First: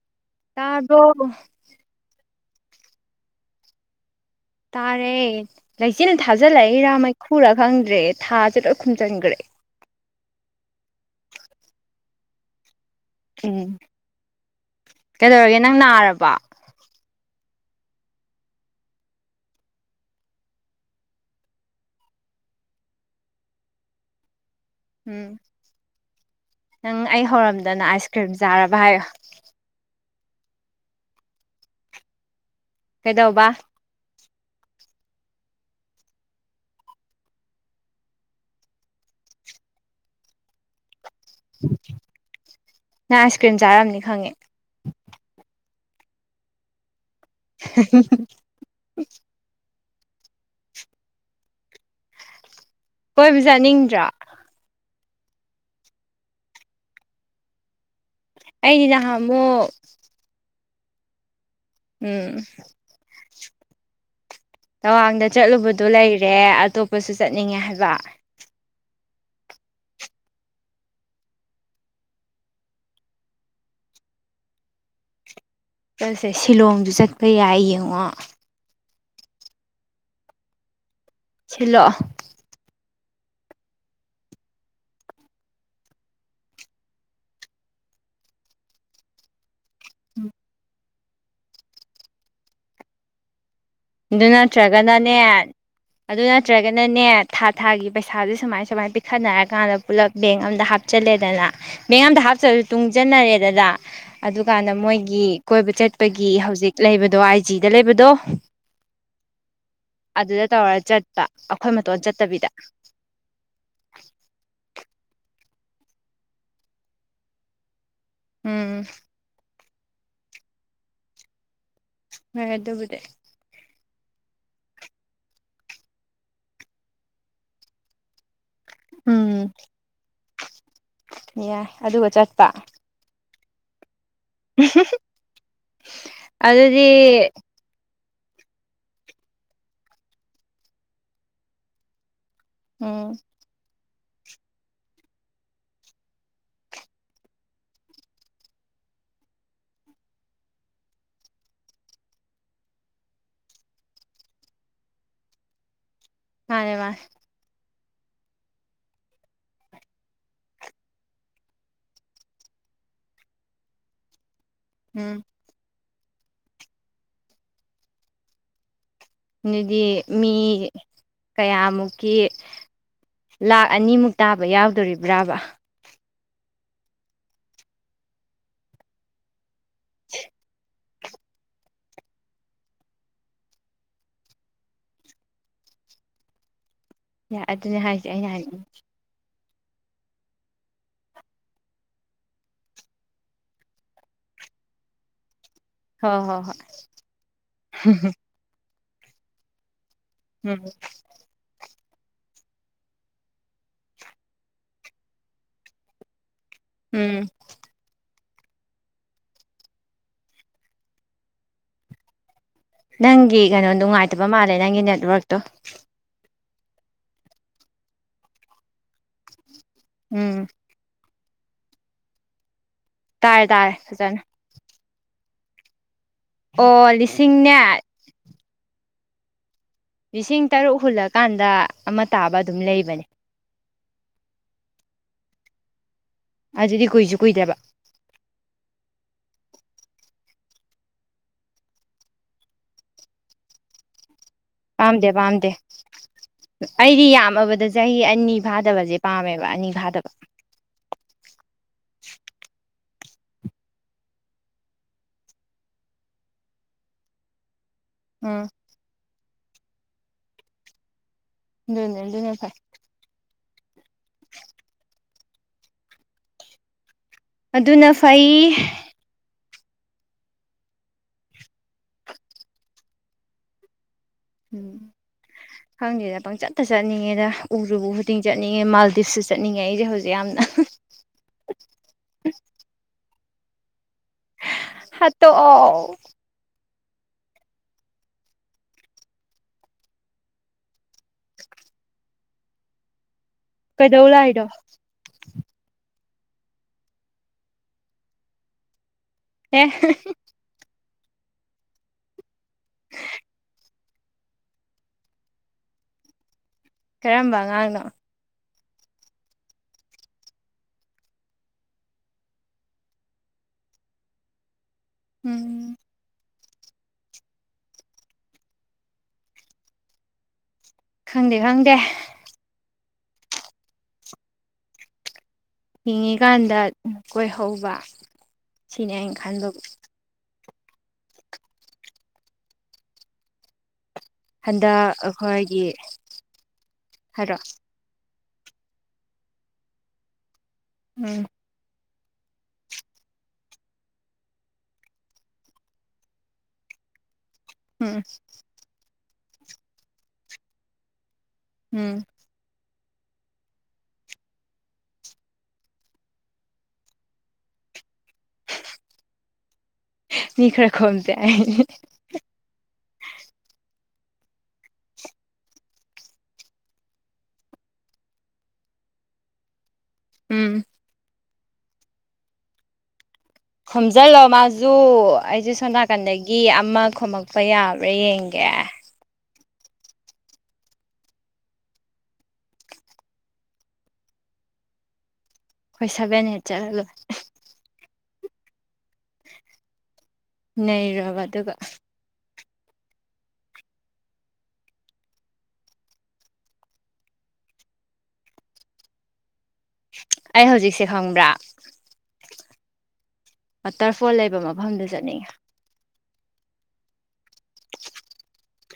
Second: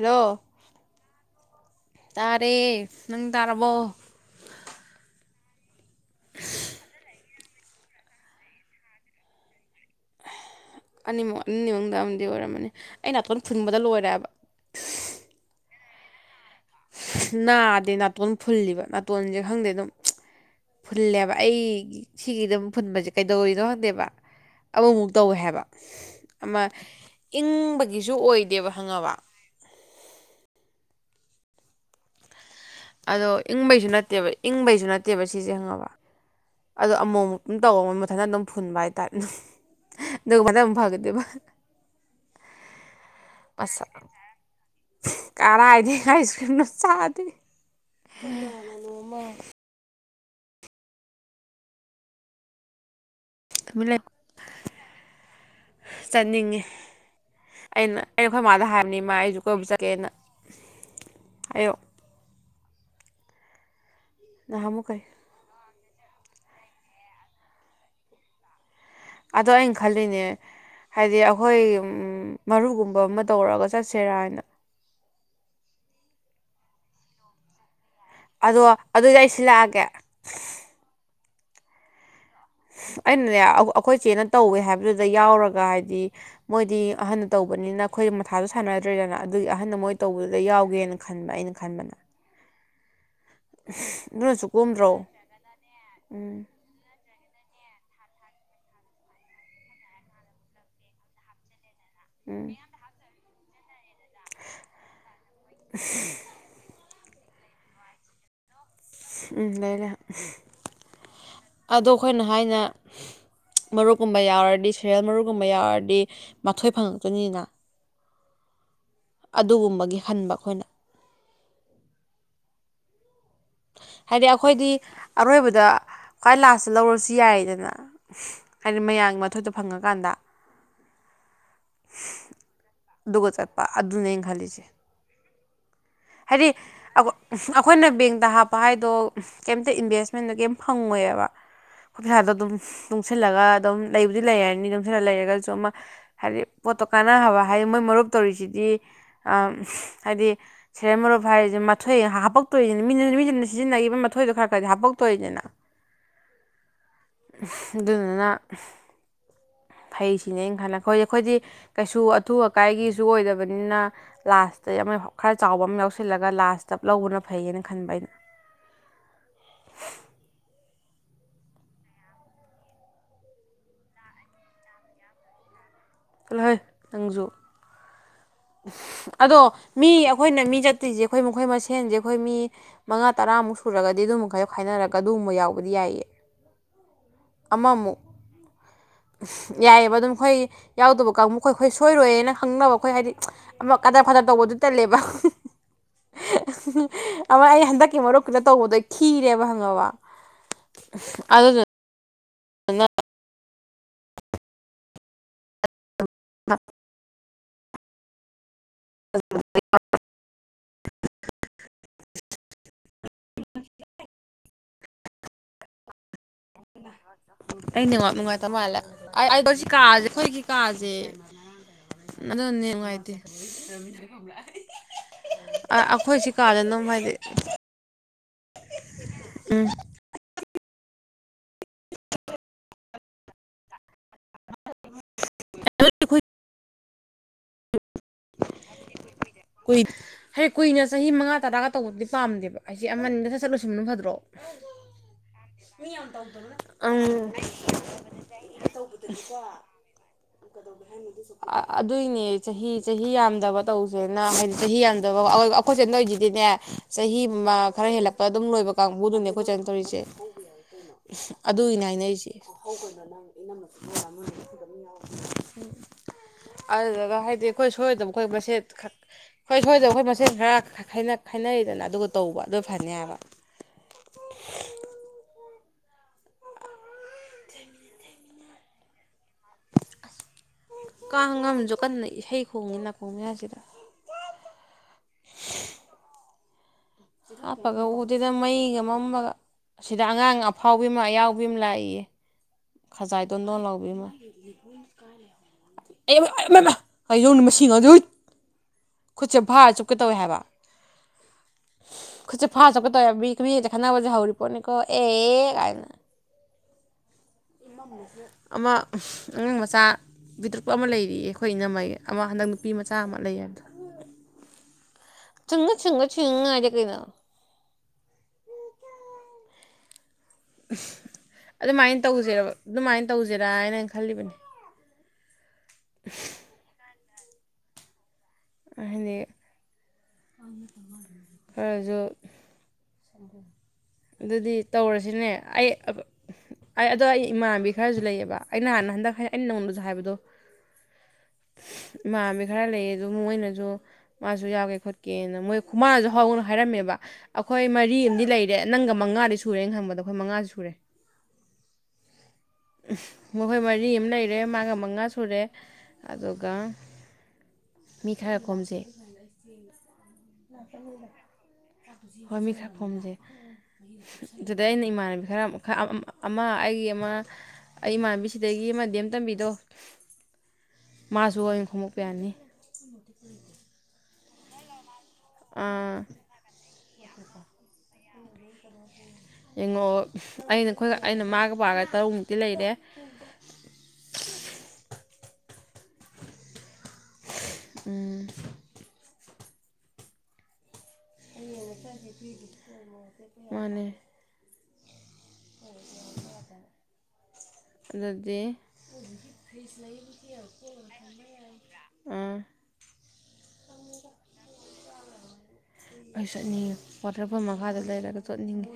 hello ꯇꯥꯔꯕꯣ ꯔꯦ ꯅꯪ ꯇꯥꯔꯕꯣ ꯇꯥꯔꯦ ꯂꯩꯆꯤꯟ ꯊꯥꯖꯤꯜꯂꯛ ꯏꯔꯥ ꯃꯩꯈꯨꯔꯥ ꯈꯪꯗ꯭ꯔꯦ ꯊꯥꯖꯦ ꯂꯣꯏ ꯈꯨꯝꯖꯟꯈ꯭ꯔꯦ ꯑꯅꯤꯃꯛ ꯑꯅꯤ ꯃꯅꯨꯡꯗ ꯑꯃꯗꯤ ꯑꯣꯏꯔꯝꯃꯅꯤ ꯑꯩ ꯅꯥꯇꯣꯟ ꯎꯝ ꯐꯨꯟꯕꯗ ꯂꯣꯏꯔꯦꯕ ꯀꯩꯗꯧꯔꯒꯦ ꯅꯪ ꯅꯥꯔꯕꯣ ꯅꯥꯗꯦ ꯅꯥꯇꯣꯟ ꯐꯨꯜꯂꯤꯕ ꯅꯥꯇꯣꯟꯖꯦ ꯈꯪꯗꯦ ꯑꯗꯨꯝ ꯐꯨꯜꯂꯦꯕ ꯑꯩꯒꯤ ꯁꯤꯒꯤꯗꯝ ꯐꯨꯟꯕꯁꯖꯦ ꯀꯩꯗꯧꯋꯤꯅꯣ ꯈꯪꯗꯦꯕ ꯑꯃꯃꯨꯛ ꯎꯝ ꯇꯧꯋꯦ ꯍꯥꯏꯕ ꯑꯃ ꯅꯪ ꯑꯩ ꯍꯧꯔꯝꯗꯅ ꯑꯥꯏꯁ ꯏꯪꯕꯒꯤꯁꯨ ꯀ꯭ꯔꯤꯝ ꯑꯣꯏꯗꯦꯕ ꯆꯥꯔꯕ ꯍꯥꯏꯌꯣ ꯈꯪꯉꯕ ꯑꯗꯣ ꯀꯩꯗꯧꯕ ꯏꯪꯕꯩꯁꯨ ꯅꯠꯇꯦꯕ ꯏꯪꯕꯩꯁꯨ ꯅꯠꯇꯦꯕ ꯁꯤꯁꯦ ꯈꯪꯉꯕ ꯑꯗꯣ ꯑꯃꯨꯛ ꯑꯃꯨꯛ ꯗꯨꯝ ꯇꯧꯕ ꯃꯊꯟꯇ ꯑꯗꯨꯝ ꯐꯨꯟꯕ ꯍꯥꯏꯇꯥꯥꯏꯔꯦ ꯑꯗꯨꯝ [unintelligible] ꯐꯥꯒꯤꯗꯣꯢꯕ ꯅꯪ ꯑꯥꯏꯁ ꯀ꯭ꯔꯤꯝ ꯆꯥꯔꯝꯅꯤ ꯈꯪꯉꯦ ꯀꯔꯥꯢ ꯑꯥꯏꯁꯀ꯭ꯔꯤꯝ ꯅꯣ ꯆꯥ [unintelligible] ꯀꯣꯏꯕ ꯆꯥꯠꯅꯤꯡꯗ꯭ꯔꯣ ꯆꯠꯅꯤꯡꯉꯤ ꯑꯩꯅ ꯑꯩꯅ ꯑꯩꯈꯣꯏ ꯃꯥꯗ ꯑꯩꯗꯤ ꯍꯥꯏꯕꯅꯤ ꯃꯥ ꯑꯩꯁꯨ ꯀꯣꯏꯕ ꯅꯍꯥꯟꯃꯨꯛ ꯆꯠꯀꯦꯅ ꯍꯥꯏ ꯎꯝ ꯅꯍꯥꯟꯃꯨꯛ ꯀꯩ ꯇꯋꯥꯡꯗ ꯆꯠꯂꯨꯕꯗꯣ ꯂꯩꯔꯦ ꯑꯇꯣꯞꯄꯁꯨ ꯆꯠꯅꯤꯡꯉꯦ ꯍꯥꯏꯕ ꯑꯗꯣ ꯑꯩ ꯈꯜꯂꯤꯅꯦ ꯍꯥꯏꯗꯤ ꯑꯩꯈꯣꯏ ꯃꯔꯨꯞ ꯒꯨꯝꯕ ꯑꯃ ꯇꯧꯔꯒ ꯆꯠꯁꯦꯔꯥ ꯍꯥꯏꯅ ꯁꯠꯁꯦ ꯁꯤꯂꯣꯡꯖꯨ ꯆꯠꯄ ꯌꯥꯏ ꯌꯦꯡꯉꯣ ꯑꯗꯣ ꯑꯗꯨꯗꯤ ꯑꯩ ꯁꯤꯜꯂꯛꯑꯒꯦ ꯁꯤꯜꯂꯛꯑꯣ ꯑꯩꯅꯅꯦ ꯑꯩꯈꯣꯏ ꯆꯦꯅ ꯇꯧꯋꯦ ꯍꯥꯏꯕꯗꯨꯗ ꯌꯥꯎꯔꯒ ꯍꯥꯏꯗꯤ ꯃꯣꯏꯗꯤ ꯑꯍꯟꯅ ꯇꯧꯕꯅꯤꯅ ꯅ ꯑꯩꯈꯣꯏ ꯃꯊꯥꯗꯣ ꯁꯥꯟꯅꯗ꯭ꯔꯦꯗꯅ ꯑꯗꯨꯒꯤ ꯑꯍꯟꯅ ꯃꯣꯏ ꯇꯧꯕꯗꯨꯗ ꯌꯥꯎꯒꯦꯅ ꯈꯟꯕ ꯑꯩꯅ ꯈꯟꯕꯅ ꯑꯗꯨ ꯑꯗꯨꯅꯁꯨ ꯀꯣꯝꯗ꯭ꯔꯣ ꯅꯠꯇ꯭ꯔꯒꯅꯅꯦ ꯑꯗꯨ ꯎꯝ ꯅꯠꯇ꯭ꯔꯒꯅꯅꯦ ꯊꯥ ꯊꯥꯒꯤ ꯄꯩꯁꯥꯁꯦ ꯁꯨꯃꯥꯏ ꯁꯨꯃꯥꯏ ꯄꯤꯛꯈꯠꯅꯔꯀꯥꯟꯗ ꯄꯨꯜꯂꯞ ꯕꯦꯡ ꯑꯝꯗ ꯍꯥꯞꯆꯤꯜꯂꯦꯗꯅ ꯕꯦꯡ ꯑꯝꯗ ꯎꯝ ꯍꯥꯞꯇ꯭ꯔꯁꯨ ꯇꯨꯡꯖꯟꯅꯔꯦꯗꯅ ꯑꯗꯨꯀꯥꯟꯗ ꯃꯣꯏꯒꯤ ꯀꯣꯏꯕ ꯆꯠꯄꯒꯤ ꯍꯧꯖꯤꯛ ꯂꯩꯕꯗꯣ ꯑꯥꯏ ꯖꯤꯗ ꯂꯩꯕꯗꯣ ꯎꯝ ꯂꯩꯂꯩ ꯑꯗꯨꯗ ꯇꯧꯔ ꯆꯠꯄ ꯑꯩꯈꯣꯏ ꯑꯗꯣ ꯃꯇꯣꯟ ꯑꯩꯈꯣꯏꯅ ꯆꯠꯇꯕꯤꯗ ꯍꯥꯏꯅ ꯃꯔꯨꯞꯀꯨꯝꯕ ꯌꯥꯎꯔꯗꯤ ꯁꯦꯔꯦꯜ ꯃꯔꯨꯞꯒꯨꯝꯕ ꯌꯥꯎꯔꯗꯤ ꯃꯥꯊꯣꯏ ꯐꯪꯉꯛꯇꯣꯏꯅꯤꯅ ꯎꯝ ꯑꯗꯨꯒꯨꯝꯕꯒꯤ ꯍꯟꯕ ꯑꯩꯈꯣꯏꯅ ꯍꯣꯢ ꯑꯗꯨꯕꯨꯗꯤ ꯍꯥꯏꯗꯤ ꯑꯈꯣꯏꯗꯤ ꯑꯔꯣꯏꯕꯗ ꯈ꯭ꯋꯥꯏ ꯂꯥꯁꯇ ꯂꯧꯔꯁꯨ ꯌꯥꯏꯗꯅ ꯍꯥꯏꯗꯤ ꯃꯌꯥꯝꯒꯤ ꯎꯝ ꯃꯊꯣꯢꯇꯣ ꯐꯪꯉꯀꯥꯟꯗ ꯌꯥꯏ ꯑꯗꯨꯒ ꯆꯠꯄ ꯑꯗꯨꯒ ꯆꯠꯄ ꯑꯗꯨꯅꯦ ꯑꯩꯅ ꯈꯜꯂꯤꯖꯦ ꯍꯥꯏꯗꯤ ꯑꯗꯨꯗꯤ ꯑꯈꯣ ꯑꯈꯣꯏꯅ ꯕꯦꯡ ꯇ ꯍꯥꯞꯄ ꯍꯥꯏꯗꯣ ꯀꯩꯝꯇ ꯏꯟꯚꯦꯁꯃꯦꯟꯗ ꯀꯦꯝ ꯐꯪꯉꯣꯏꯕ ꯑꯈꯣꯢ ꯄꯩꯁꯥ ꯗꯨꯝ ꯎꯝ ꯇꯨꯡꯁꯤꯜꯂꯒ ꯑꯗꯨꯝ ꯂꯩꯕꯨꯗꯤ ꯂꯩꯔꯅꯤ ꯇꯨꯡꯁꯤꯜꯂ ꯂꯩꯔꯒꯁꯨ ꯑꯃ ꯍꯥꯏꯕꯗꯤ ꯄꯣꯠꯇꯣ ꯀꯥꯟꯅꯕ ꯍꯥꯏꯗꯤ ꯃꯣꯏ ꯃꯔꯨꯞ ꯇꯧꯔꯤꯁꯤꯗꯤ ꯑ ꯍꯥꯏꯗꯤ ꯁꯦꯔꯦꯟ ꯃꯔꯨꯞ ꯍꯥꯏꯔꯤꯖꯦ ꯃꯊꯣꯏ ꯍꯥꯄꯛꯇꯣꯏꯅꯤ ꯃꯤꯅ ꯃꯤꯗꯨꯅ ꯁꯤꯖꯤꯟꯅꯒꯤꯕ ꯃꯊꯣꯏꯗꯣ ꯈꯔ ꯈꯔꯗꯤ ꯍꯥꯄꯛꯇꯣꯏꯅꯤꯗꯅ ꯃꯥꯟꯅꯦ ꯃꯥꯟꯅꯦ ꯑꯗꯨꯗꯨꯅꯥ ꯐꯩ ꯁꯤꯅꯦ ꯑꯩ ꯈꯜꯂ ꯈꯣꯏ ꯈꯣꯏꯗꯤ ꯀꯩꯁꯨ ꯑꯊꯨ ꯑꯀꯥꯏꯒꯤꯖꯨ ꯑꯣꯏꯗꯕꯅꯤꯅ ꯂꯥꯁ ꯇ ꯑꯃ ꯎꯝ ꯈꯔ ꯆꯥꯎꯕ ꯑꯝ ꯌꯥꯎꯁꯤꯜꯂꯒ ꯂꯥꯁꯇ ꯂꯧꯕꯅ ꯐꯩꯌꯦꯅ ꯈꯟꯕ ꯑꯩꯅ ꯗꯨꯗꯤ ꯃꯤ ꯀꯌꯥꯃꯨꯛꯀꯤ ꯂꯥꯛ ꯑꯅꯤꯃꯨꯛ ꯇꯥꯕ ꯌꯥꯎꯗꯣꯔꯤꯕ꯭ꯔꯥꯕ ꯆꯠꯂꯣꯍꯩ ꯅꯪꯖꯨ ꯑꯗꯣ ꯃꯤ ꯑꯈꯣꯏꯅ ꯃꯤ ꯆꯠ ꯇꯣꯢꯖꯦ ꯑꯈꯣꯏ ꯃꯈꯣꯏ ꯃꯁꯦꯟꯖꯦ ꯑꯈꯣꯏ ꯃꯤ ꯃꯉꯥ ꯇꯔꯥꯃꯨꯛ ꯁꯨꯔꯒꯗꯤ ꯑꯗꯨꯝ ꯃꯈꯥꯏꯗꯣ ꯈꯥꯏꯅꯔꯒ ꯑꯗꯨꯒꯨꯝꯕ ꯌꯥꯎꯕꯗꯤ ꯌꯥꯏꯌꯦ [inaudible] ꯌꯥꯏ ꯑꯗꯨꯅꯦ ꯍꯥꯏꯖꯦ ꯑꯩꯅ ꯍꯥꯏꯅꯤꯡ ꯌꯥꯏꯑꯦꯕ ꯑꯗꯨꯝ ꯈꯣꯏꯒꯤ ꯌꯥꯎꯗꯕ ꯀꯥꯡꯕꯨꯈꯣꯏ ꯈꯣꯏ ꯁꯣꯏꯔꯣꯏꯌꯦꯅ ꯈꯪꯅꯕ ꯑꯈꯣꯏ ꯍꯥꯏꯗꯤ ꯑꯃ ꯀꯥꯗꯔ ꯐꯥꯗꯔ ꯇꯧꯕꯗꯨ ꯇꯜꯂꯦꯕꯥ ꯍꯣꯏ ꯍꯣꯏ ꯍꯣꯏ ꯑꯃ ꯑꯩ ꯍꯟꯗꯛꯀꯤ ꯃꯔꯨꯞꯀꯤꯗ ꯇꯧꯕꯗꯣ ꯑꯩ ꯈꯤꯔꯦꯕ ꯈꯪꯉꯕ ꯎꯝ ꯑꯗꯨꯗꯨ [unintelligible] ꯎꯝ [unintelligible] ꯅꯪꯒꯤ ꯀꯩꯅꯣ ꯅꯨꯡꯉꯥꯏꯇꯕ ꯃꯥꯜꯂꯦ ꯅꯪꯒꯤ ꯅꯦꯠꯋꯔꯛꯇꯣ ꯑꯩ ꯅꯦꯠꯋꯥꯛ ꯅꯨꯡꯉꯥꯏꯇ ꯃꯥꯜꯂꯦ ꯑꯩ ꯑꯩꯗꯣ ꯁꯤ ꯀꯥꯖꯦ ꯑꯈꯣꯏꯒꯤ ꯎꯝ ꯀꯥꯖꯦ ꯑꯗꯨ ꯅꯦꯠ ꯅꯨꯡꯉꯥꯏꯇꯦ ꯇꯥꯔꯦ ꯇꯥꯔꯦ ꯐꯖꯅ ꯑꯈꯣꯏ ꯁꯤ ꯀꯥꯖꯦ ꯗꯨꯝ ꯑꯣ ꯍꯥꯏꯗꯤ ꯂꯤꯁꯤꯡꯅꯦ ꯎꯝ ꯂꯤꯁꯤꯡ ꯇꯔꯨꯛ ꯍꯨꯜꯂꯀꯥꯟꯗ ꯑꯃ ꯇꯥꯕ ꯑꯗꯨꯝ ꯂꯩꯕꯅꯦ ꯑꯗꯨꯗꯤ ꯈꯣꯏ ꯑꯗꯨꯗꯤ ꯀꯨꯏꯖꯨ ꯀꯨꯏꯗꯕ ꯀꯨꯏ ꯍꯦ ꯀꯨꯏꯅ ꯆꯍꯤ ꯃꯉꯥ ꯇꯔꯥꯒ ꯇꯧꯕꯗꯤ ꯄꯥꯝꯗꯦꯕ ꯑꯁꯤ ꯑꯃꯅꯤꯗ ꯁꯠ ꯁꯠ ꯂꯣꯏꯁꯟꯕꯅ ꯐꯗ꯭ꯔꯣ ꯄꯥꯝꯗꯦ ꯄꯥꯝꯗꯦ ꯑꯩꯗꯤ ꯎꯝ ꯌꯥꯝꯃꯕꯗ ꯆꯍꯤ ꯑꯅꯤ ꯐꯥꯗꯕꯖꯦ ꯄꯥꯝꯃꯦꯕ ꯑꯅꯤ ꯐꯥꯗꯕ ꯑꯗꯨꯏꯅꯦ ꯆꯍꯤ ꯆꯍꯤ ꯌꯥꯝꯗꯕ ꯇꯧꯗꯦꯅ ꯍꯥꯏꯗꯤ ꯆꯍꯤ ꯌꯥꯝꯗꯕ ꯑꯈꯣꯏ ꯆꯦꯅ ꯇꯧꯏꯖꯤꯗꯤꯅꯦ ꯆꯍꯤ ꯃ ꯈꯔ ꯍꯦꯜꯂꯛꯄꯗ ꯑꯗꯨꯝ ꯎꯝ ꯂꯣꯏꯕ ꯀꯥꯡꯕꯨꯗꯨꯅꯦ ꯑꯈꯣꯏ ꯆꯦꯅ ꯇꯧꯔꯤꯖꯦ ꯑꯗꯨꯒꯤꯅꯦ ꯑꯗꯨꯅꯦ ꯑꯗꯨꯅ ꯍꯥꯏꯅꯩꯖꯦ ꯐꯩ [inaudible] ꯑꯗꯨꯗꯨꯒ ꯍꯥꯏꯗꯤ ꯈꯣꯏ ꯑꯗꯨꯅ ꯁꯣꯏꯔꯣꯏꯗꯕ ꯑꯈꯣꯏ ꯐꯩ ꯃꯁꯦꯟ ꯁꯨꯡꯁꯣꯏ ꯁꯣꯏꯗꯕ ꯑꯈꯣꯏ ꯃꯁꯦꯟ ꯈꯔ ꯈꯥꯏꯅ ꯈꯥꯏꯅꯔꯦꯗꯅ ꯑꯗꯨꯒ ꯇꯧꯕ ꯑꯗꯨ ꯐꯅꯦ ꯍꯥꯏꯕ ꯎꯝ ꯈꯪꯗꯦꯗ ꯄꯪꯆꯠꯇ ꯆꯠꯅꯤꯡꯉꯦꯗ ꯎꯔꯨꯕ ꯈꯨꯗꯤꯡ ꯆꯠꯅꯤꯡꯉꯦ ꯃꯥꯜꯗꯤꯞꯁꯨ ꯆꯠꯅꯤꯡꯉꯦ ꯑꯩꯁꯦ ꯍꯧꯖꯤꯛ ꯌꯥꯝꯅ ꯀꯥꯡ ꯑꯝꯖꯨ ꯀꯟꯅ ꯏꯁꯩ ꯈꯣꯡꯉꯤ ꯅꯀꯣꯡ ꯃꯌꯥꯖꯤꯗ ꯍꯥꯠꯇꯣꯛꯑꯣ ꯍꯥꯞꯄꯒ ꯎꯗꯦꯗ ꯃꯩꯒ ꯃꯝꯕꯒ ꯁꯤꯗꯥ ꯑꯉꯥꯡ ꯑꯐꯥꯎꯕꯤ ꯑꯃ ꯑꯌꯥꯎꯕꯤ ꯑꯃ ꯂꯥꯛꯏꯌꯦ ꯈꯖꯥꯏꯗꯣ ꯗꯣꯟ ꯗꯣꯟ ꯀꯩꯗꯧ ꯂꯥꯎꯕꯤꯃ ꯂꯥꯛꯏꯅꯣ ꯑꯌꯣ ꯃꯥ ꯑꯌꯣ ꯃꯃꯥ ꯇꯩꯖꯧꯅꯦ ꯃꯁꯤ ꯉꯥꯡꯖꯦ ꯎꯏꯠ ꯈꯨꯠꯆꯦ ꯑꯦ ꯐꯥꯔ ꯆꯨꯞꯀꯦ ꯇꯧꯋꯦ ꯍꯥꯏꯕ [inaudible] ꯈꯨꯠꯆꯦ ꯐꯥꯔ ꯆꯞꯀꯦ ꯇꯧꯌꯦ ꯍꯥꯏꯕ ꯃꯤ ꯃꯤꯒꯗꯦ ꯈꯠꯅꯕꯒꯖꯦ ꯍꯧꯔꯤꯄꯣꯠꯅꯤꯀꯣ ꯑꯦ ꯀꯥꯏꯅ ꯀꯔꯝꯕ ꯑꯉꯥꯡꯅꯣ ꯑꯃ ꯑꯉꯥꯡ ꯃꯆꯥ ꯄꯤꯗ꯭ꯔꯛꯄ ꯑꯃ ꯂꯩꯔꯤꯌꯦ ꯑꯈꯣꯏ ꯏꯅꯝꯃꯩ ꯑꯃ ꯍꯟꯗꯛ ꯅꯨꯄꯤ ꯃꯆꯥ ꯑꯃ ꯂꯩꯌꯦ ꯍꯥꯏꯕꯗꯣ [inaudible] ꯎꯝ ꯆꯪꯉꯆꯪꯉꯆꯪꯉ ꯍꯥꯏꯗꯤ ꯀꯩꯅꯣ ꯈꯪꯗꯦ ꯈꯪꯗꯦ ꯑꯗꯨꯃꯥꯏꯅ ꯇꯧꯁꯦꯔꯕ ꯑꯗꯨꯃꯥꯏꯅ ꯇꯧꯁꯦꯔ ꯍꯥꯏꯅ ꯈꯜꯂꯤꯕꯅꯤ ꯍꯤꯡꯉꯤꯀꯥꯟꯗ ꯀꯣꯏꯍꯧꯕ ꯁꯤꯅꯦ ꯍꯥꯏꯗꯤ ꯑꯩꯅ ꯈꯟꯕꯕꯨ ꯈꯔꯁꯨ ꯑꯗꯨꯗꯤ ꯍꯟꯗꯛ ꯇꯧꯔꯁꯤꯅꯦ ꯑꯩꯈꯣꯏꯒꯤ ꯑꯩ ꯑꯗꯣ ꯑꯩ ꯍꯥꯏꯔꯣ ꯏꯃꯥꯟꯕꯤ ꯈꯔꯁꯨ ꯂꯩꯑꯦꯕ ꯑꯩꯅ ꯅꯍꯥꯟꯅ ꯍꯟꯗꯛ ꯑꯩꯅ ꯅꯧꯅꯁꯨ ꯍꯥꯏꯕꯗꯣ ꯎꯝ ꯏꯃꯥꯕꯅꯕꯤ ꯈꯔ ꯂꯩꯌꯦ ꯑꯗꯨ ꯃꯣꯏꯅꯁꯨ ꯃꯥꯁꯨ ꯌꯥꯎꯒꯦ ꯈꯣꯠ ꯀꯦꯅ ꯃꯣꯏ ꯈꯨꯃꯥꯁꯨ ꯍꯧꯅ ꯍꯥꯏꯔꯝꯃꯦꯕ ꯑꯩꯈꯣꯏ ꯃꯔꯤ ꯎꯝ ꯑꯃꯗꯤ ꯂꯩꯔꯦ ꯅꯪꯒ ꯃꯉꯥꯗꯤ ꯁꯨꯔꯦꯅ ꯈꯪꯕꯗ ꯑꯈꯣꯏ ꯃꯉꯥꯁꯨ ꯁꯨꯔꯦ ꯎꯝ ꯃꯈꯣꯏ ꯃꯔꯤ ꯑꯃ ꯂꯩꯔꯦ ꯃꯥꯒ ꯃꯉꯥ ꯁꯨꯔꯦ ꯑꯗꯨꯒ ꯃꯤ ꯈꯔ ꯈꯣꯝꯁꯦ ꯃꯤ ꯈꯔ ꯈꯣꯝꯁꯦ ꯍꯣꯏ ꯃꯤ ꯈꯥꯔ ꯈꯣꯝꯖꯦ ꯗꯨꯗ ꯑꯩꯅ ꯏꯃꯥꯟꯅꯕꯤ ꯈꯔ ꯑꯃ ꯑꯩꯒꯤ ꯑꯃ ꯑꯩ ꯏꯃꯥꯟꯕꯤ ꯁꯤꯗꯒꯤ ꯑꯃ ꯗꯦꯝ ꯇꯝꯕꯤꯗꯣ ꯎꯝ ꯃꯥꯁꯨ ꯑꯩ ꯈꯣꯝꯃꯛꯄ ꯌꯥꯅꯤ ꯈꯣꯝꯖꯜꯂꯣ ꯃꯥꯖꯨ ꯑꯩꯖꯨ ꯁꯣꯝ ꯅꯥꯀꯟꯗꯒꯤ ꯑꯃ ꯈꯣꯝꯃꯛꯄ ꯌꯥꯕ꯭ꯔꯥ ꯌꯦꯡ ꯒꯦ ꯌꯦꯡꯉꯣ ꯑꯩꯅ ꯑꯩꯈꯣꯏꯒ ꯑꯩꯅ ꯃꯥꯒ ꯄꯥꯔꯒ ꯇꯔꯨꯛꯃꯨꯛꯇꯤ ꯂꯩꯔꯦ ꯑꯩꯈꯣꯏ ꯁꯥꯕꯅꯦꯟ ꯍꯦꯛ ꯆꯠꯂꯒ ꯎꯝ ꯅꯩꯔꯕ ꯑꯗꯨꯒ ꯃꯥꯅꯦ ꯑꯗꯨꯗꯤ ꯑꯩ ꯍꯧꯖꯤꯛꯁꯦ ꯈꯪꯕ꯭ꯔꯥ ꯑꯥ ꯋꯥꯇꯔꯐꯣꯜ ꯂꯩꯕ ꯃꯐꯝꯗ ꯆꯠꯅꯤꯡꯉꯦ ꯑꯩ ꯆꯠꯅꯤꯡꯉꯤ ꯋꯥꯇꯔ ꯐꯣꯜ ꯃꯈꯥꯗ ꯂꯩꯔꯒ ꯆꯠꯅꯤꯡꯉꯤ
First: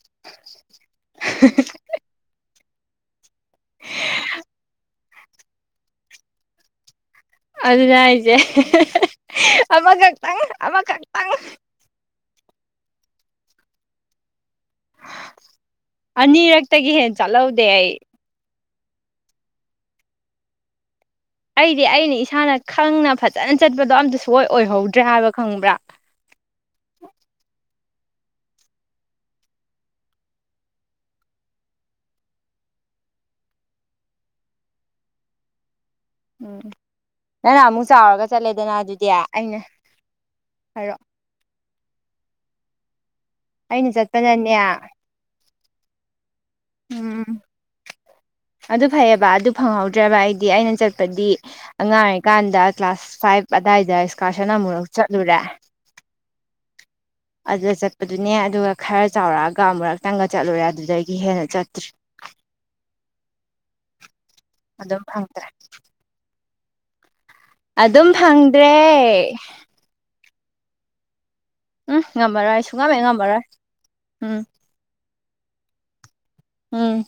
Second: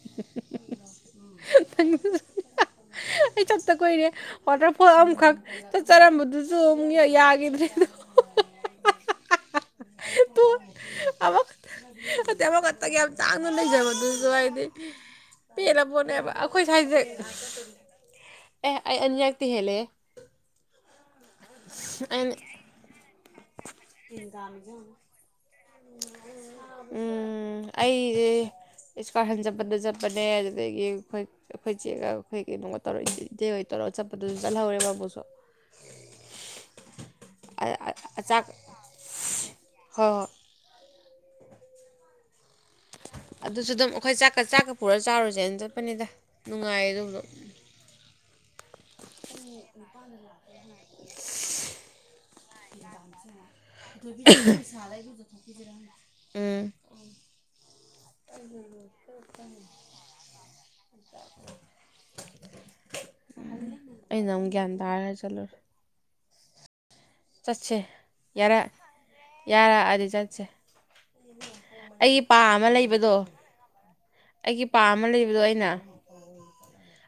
[inaudible] [unintelligible] ꯑꯩ ꯆꯠꯇ ꯀꯨꯏꯔꯦ ꯋꯥꯇꯔ ꯐꯣꯜ ꯑꯃꯈꯛ ꯆꯠꯆꯔꯝꯕꯗꯨꯁꯨ ꯑꯃꯨꯛ ꯌꯩ ꯑꯗꯨꯅꯦ ꯍꯥꯏꯖꯦ ꯑꯃꯈꯛꯇꯪ ꯑꯃꯈꯛꯇꯪ ꯇꯦ ꯑꯃꯈꯛꯇꯪ ꯌꯥꯝ ꯇꯥꯡꯅ ꯂꯩꯖꯕꯗꯨꯖꯨ ꯍꯥꯏꯗꯤ ꯄꯦꯜꯂ ꯄꯣꯠꯅꯦꯕ ꯑꯩꯈꯣꯏ ꯑꯅꯤꯔꯛꯇꯒꯤ ꯁ꯭ꯋꯥꯏꯁꯦ ꯍꯦꯟ ꯆꯠꯍꯧꯗꯦ ꯑꯩ ꯑꯦ ꯑꯩ ꯑꯅꯤꯔꯛꯇꯤ ꯍꯦꯜꯂꯦꯍꯦ ꯑꯩꯗꯤ ꯑꯩꯅ ꯏꯁꯥꯅ ꯈꯪꯅ ꯐꯖꯅ ꯆꯠꯄꯗꯣ ꯑꯝꯇ ꯁꯨꯛꯑꯣꯏ ꯑꯣꯏꯍꯧꯗ꯭ꯔꯦ ꯍꯥꯏꯕ ꯈꯪꯕ꯭ꯔꯥ ꯑꯩꯗꯤ ꯏꯁꯀꯥꯔꯁꯟ ꯆꯠꯄꯗ ꯆꯠꯄꯅꯦ ꯑꯗꯨꯗꯒꯤ ꯑꯩꯈꯣꯏ ꯑꯩꯈꯣꯏ ꯆꯦꯒ ꯑꯩꯈꯣꯏ ꯀꯩꯅꯣ ꯇꯧꯔꯒ ꯔꯣ ꯆꯞꯄꯗꯨ ꯆꯠꯍꯧꯔꯦꯕ ꯑꯃꯨꯛꯁꯨ ꯎꯝ ꯅꯪꯅ ꯑꯃꯨꯛ ꯆꯥꯎꯔꯒ ꯑꯆꯥꯛ ꯆꯠꯂꯦꯗꯅ ꯑꯗꯨꯗꯤ ꯑꯩꯅ ꯍꯣꯏ ꯍꯥꯢꯔꯣ ꯑꯗꯨꯖꯨ ꯑꯗꯨꯝ ꯑꯩꯈꯣꯏ ꯆꯥꯛꯀ ꯆꯠꯄꯅꯅꯦ ꯆꯥꯛꯀ ꯄꯨꯔ ꯆꯥꯎꯔꯨꯁꯦ ꯑꯅ ꯆꯠꯄꯅꯤꯗ ꯅꯨꯡꯉꯥꯏꯗꯧꯗ ꯎꯝ ꯑꯗꯨ ꯐꯩꯌꯦꯕ ꯑꯗꯨ ꯐꯪꯍꯧꯗ꯭ꯔꯦꯕ ꯑꯩꯗꯤ ꯑꯩꯅ ꯆꯠꯄꯗꯤ ꯑꯉꯥꯡ ꯀꯥꯟꯗ ꯀ꯭ꯂꯥꯁ ꯐꯥꯏꯚ ꯑꯗꯥꯏꯗ ꯏꯁꯀꯥꯔꯁꯟ ꯑꯃꯨꯔꯛ ꯆꯠꯂꯨꯔꯦ ꯎꯝ ꯑꯗꯨꯗ ꯆꯠꯄꯗꯨꯅꯦ ꯑꯗꯨꯒ ꯈꯔ ꯆꯥꯎꯔꯛꯑꯒ ꯑꯃꯨꯔꯛꯇꯪꯒ ꯆꯠꯂꯨꯔꯦ ꯑꯗꯨꯗꯒꯤ ꯍꯦꯟꯅ ꯆꯠꯇ꯭ꯔꯤ ꯑꯩꯅ ꯑꯃꯨꯛ ꯒ꯭ꯌꯥꯟ ꯑꯗꯨꯝ ꯇꯥꯔꯒ ꯐꯪꯗ꯭ꯔꯦ ꯆꯠꯂꯨꯔꯦ ꯆꯠꯁꯦ ꯑꯗꯨꯝ ꯌꯥꯔ ꯐꯪꯗ꯭ꯔꯦ ꯌꯥꯔꯛꯑꯗꯤ ꯆꯠꯁꯦ ꯎꯝ ꯑꯩꯒꯤ ꯄꯥ ꯉꯝꯃꯔꯣꯏ ꯑꯩ ꯑꯃ ꯁꯨꯨꯉꯝꯍꯦꯛ ꯂꯩꯕꯗꯣ ꯉꯝꯃꯔꯣꯏ ꯎꯝ ꯑꯩꯒꯤ ꯄꯥ ꯑꯃ ꯂꯩꯕꯗꯣ ꯑꯩꯅ ꯎꯝ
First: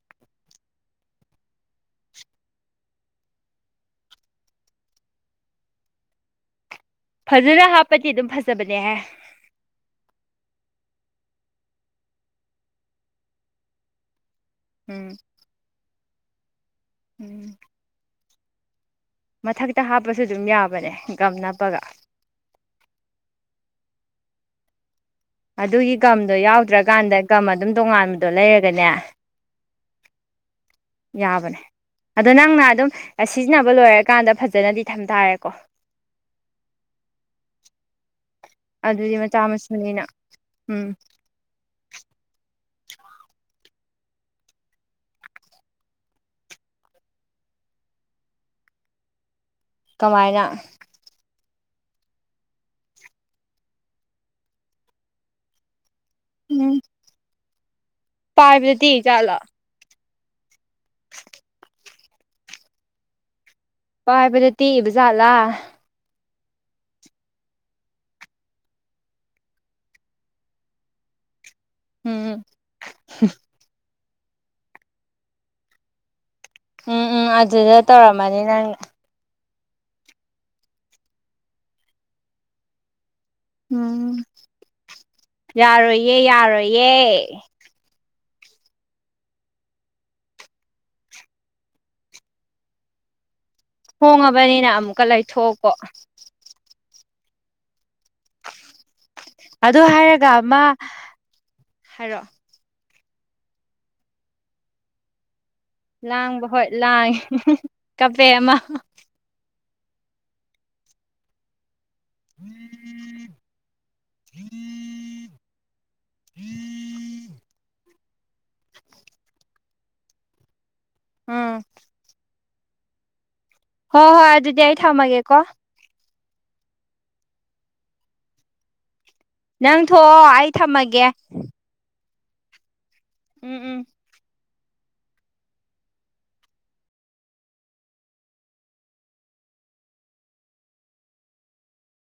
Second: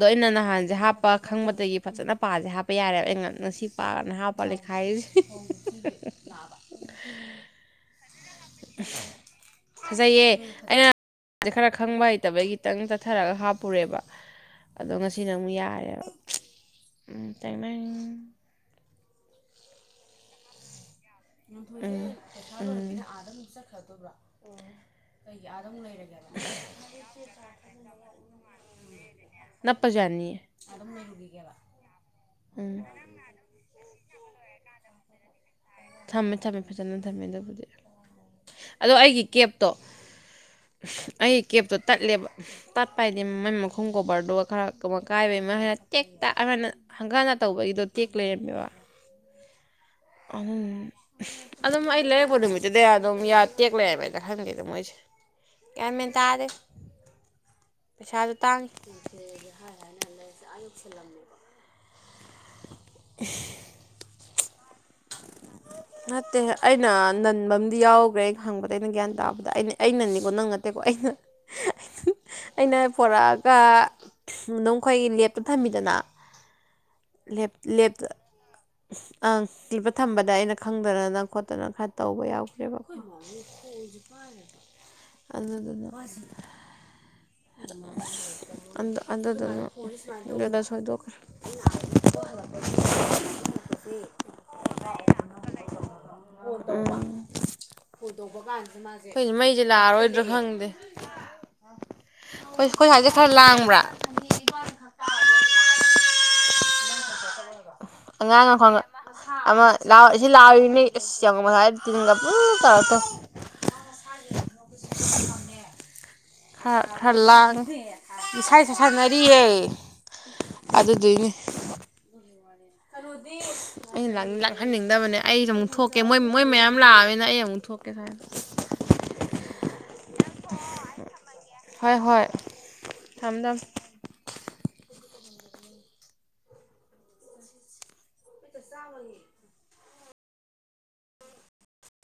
ꯑꯗꯣ ꯑꯩꯅ ꯅꯍꯥꯟꯖꯦ ꯍꯥꯞꯄ ꯈꯪꯕꯗꯒꯤ ꯐꯖꯅ ꯄꯥꯁꯦ ꯍꯥꯞꯄ ꯌꯥꯔꯦꯕ ꯑꯩ ꯉꯁꯤ ꯄꯥꯅ ꯍꯥꯞꯄ ꯂꯩꯈꯥꯏꯔꯤꯁꯦ [unintelligible] [inaudible] ꯕꯅꯦꯍꯦ ꯐꯥꯖꯩꯌꯦ ꯑꯩꯅ ꯈꯔ ꯈꯪꯕ ꯍꯩꯇꯕꯩ ꯈꯤꯇꯪ ꯆꯠꯊꯔꯒ ꯍꯥꯞꯄꯨꯔꯦꯕ ꯑꯗꯣ ꯎꯝ ꯉꯁꯤꯅ ꯑꯃꯨꯛ ꯌꯥꯏꯔꯦꯕ ꯎꯝ ꯇꯦꯡꯅꯦꯡ ꯃꯊꯛꯈꯤꯇ ꯍꯥꯞꯄꯁꯨ ꯑꯗꯨꯝ ꯌꯥꯕꯅꯦ ꯒꯝ ꯅꯞꯄꯒ ꯎꯝ ꯎꯝ ꯑꯗꯨꯒꯤ ꯒꯝꯗꯣ ꯌꯥꯎꯗ꯭ꯔꯀꯥꯟꯗ ꯒꯝ ꯑꯗꯨꯝ ꯇꯣꯉꯥꯟꯕꯗꯣ ꯂꯩꯔꯒꯅꯦ ꯅꯅꯥꯄꯖꯨ ꯌꯅꯤꯌꯦ ꯌꯥꯕꯅꯦ ꯑꯗꯣ ꯅꯪꯅ ꯑꯗꯨꯝ ꯁꯤꯖꯤꯟꯅꯕ ꯂꯣꯏꯔꯀꯥꯟꯗ ꯐꯖꯅꯗꯤ ꯊꯝ ꯇꯥꯔꯦꯀꯣ ꯊꯝꯃꯦ ꯊꯝꯃꯦ ꯐꯖꯅ ꯊꯝꯃꯦ ꯑꯗꯨꯕꯨꯗꯤ ꯑꯗꯣ ꯑꯗꯨꯗꯤ ꯑꯩꯒꯤ ꯃꯆꯥ ꯀꯦꯞꯇꯣ ꯃꯁꯨꯅꯤꯅ ꯎꯝ ꯑꯩ ꯀꯦꯞꯇꯣ ꯇꯠꯂꯦꯕ ꯇꯠꯄ ꯍꯥꯏꯗꯤ ꯃꯥꯏ ꯃꯀꯣꯛ ꯃꯈꯨꯝ ꯀꯣꯕꯔꯗꯨꯒ ꯈꯔꯒ ꯀꯥꯏꯕꯩꯃ ꯍꯥꯏꯅ ꯇꯦꯛꯇꯛꯑ ꯍꯥꯏꯅ ꯍꯪꯒꯥꯠ ꯍꯟꯗ ꯇꯧꯕꯒꯤꯗꯣ ꯇꯦꯛ ꯂꯩꯔꯝꯃꯦꯕ [inaudible] ꯀꯃꯥꯏꯅ ꯑꯗꯨꯅ ꯑꯗꯨꯝ ꯑꯩ ꯂꯩꯔꯛꯄ ꯅꯨꯃꯤꯠꯇꯨꯗ ꯑꯗꯨꯝ ꯇꯦꯛꯂꯩ ꯔꯝꯃꯦꯗ ꯈꯪꯗꯦꯗ ꯃꯣꯏꯁꯦ ꯒꯌꯥꯝꯃꯦꯟ ꯇꯗꯦ ꯎꯝ ꯄꯥꯏꯕꯗ ꯇꯦꯛꯏ ꯖꯥꯠꯂꯣ [inaudible] [inaudible] ꯄꯥꯏꯕꯗ ꯇꯦꯛ ꯏꯕ ꯖꯥꯠꯂ ꯅꯠꯇꯦ ꯑꯩꯅ ꯅꯟꯕ ꯑꯃꯗꯤ ꯌꯥꯎꯈ꯭ꯔꯦ ꯑꯩꯅ ꯈꯪꯕꯗ ꯑꯩꯅ ꯒ꯭ꯌꯥꯟ ꯇꯥꯕꯗ ꯑꯩꯅ ꯑꯩꯅꯅꯤꯀꯣ ꯅꯪ ꯅꯠꯇꯦꯀꯣ ꯑꯩꯅ ꯎꯝ ꯑꯩꯅ ꯄꯣꯔꯛꯑꯒ ꯗꯨꯝꯈꯣꯏꯒꯤ ꯂꯦꯞꯇ ꯊꯝꯃꯤꯗꯅ ꯎꯝ ꯎꯝ ꯂꯦꯞ ꯑꯗꯨꯗ ꯂꯦꯞꯇ ꯇꯧꯔꯝꯃꯅꯤ ꯅꯪ ꯑꯪ ꯊꯝꯕꯗ ꯑꯩꯅ ꯈꯪꯗꯅꯅ ꯈꯣꯠꯇꯅ ꯈꯔ ꯇꯧꯕ ꯌꯥꯎꯈ꯭ꯔꯦꯕꯀꯣ ꯎꯝ ꯑꯗꯨꯗꯨꯅ ꯌꯥꯔꯣꯏꯌꯦ ꯌꯥꯔꯣꯏꯌꯦ ꯑꯟ ꯑꯗꯨꯗꯨꯅ ꯑꯗꯨꯗ ꯁꯣꯏꯗꯣꯛ ꯈꯔꯦ ꯍꯣꯡꯉꯕꯅꯤꯅ ꯑꯃꯨꯛꯀ ꯂꯩꯊꯣꯛꯑꯣ ꯀꯣꯛ ꯎꯝ ꯑꯈꯣꯏꯁꯦ ꯃꯩꯁꯦ ꯑꯗꯨ ꯂꯥꯛꯑꯔꯣꯏꯗ꯭ꯔꯥ ꯍꯥꯏꯔꯒ ꯑꯃ ꯈꯪꯗꯦ ꯍꯥꯏꯔꯣ ꯑꯈꯣꯏ ꯁꯥꯏꯖꯦ ꯈꯔ ꯂꯥꯡꯕ꯭ꯔꯥ ꯂꯥꯡꯕ ꯍꯣꯏ ꯂꯥꯡꯉꯤ ꯀꯞꯄꯦ ꯑꯃ ꯑꯉꯥꯡꯅ ꯈꯪ ꯑꯃ ꯂꯥꯎ ꯁꯤ ꯂꯥꯎꯔꯤꯅꯤ ꯏꯁ ꯌꯥꯝ ꯃꯁꯥꯏ ꯇꯤꯟꯒ ꯄꯨ ꯇꯧꯔ ꯀꯥꯞ ꯈꯔ ꯈꯔ ꯂꯥꯡꯉꯦ ꯏꯁꯥꯏꯁꯦ ꯁꯥꯟꯅꯔꯤꯌꯦ ꯑꯗꯨꯗꯨꯏꯅꯦ ꯎꯝ ꯍꯣꯏ ꯑꯩꯅ ꯍꯣꯏ ꯂꯥꯛꯍꯟ ꯑꯗꯨꯗꯤ ꯑꯩ ꯂꯥꯡꯍꯟꯅꯤꯡꯗꯕꯅꯦ ꯊꯝꯃꯒꯦꯀꯣ ꯑꯩꯗ ꯑꯃꯨꯛ ꯊꯣꯛꯀꯦ ꯃꯣꯏ ꯃꯣꯏ ꯃꯌꯥꯝ ꯂꯥꯛꯑꯕꯅ ꯑꯩ ꯑꯃꯨꯛ ꯊꯣꯛꯀꯦ ꯑꯁꯥꯏꯗ ꯅꯪ ꯊꯣꯛꯑꯣ ꯑꯩ ꯊꯝꯃꯒꯦ ꯍꯣꯏ ꯍꯣꯏ ꯊꯝ ꯎꯝ ꯊꯝ ꯎꯝ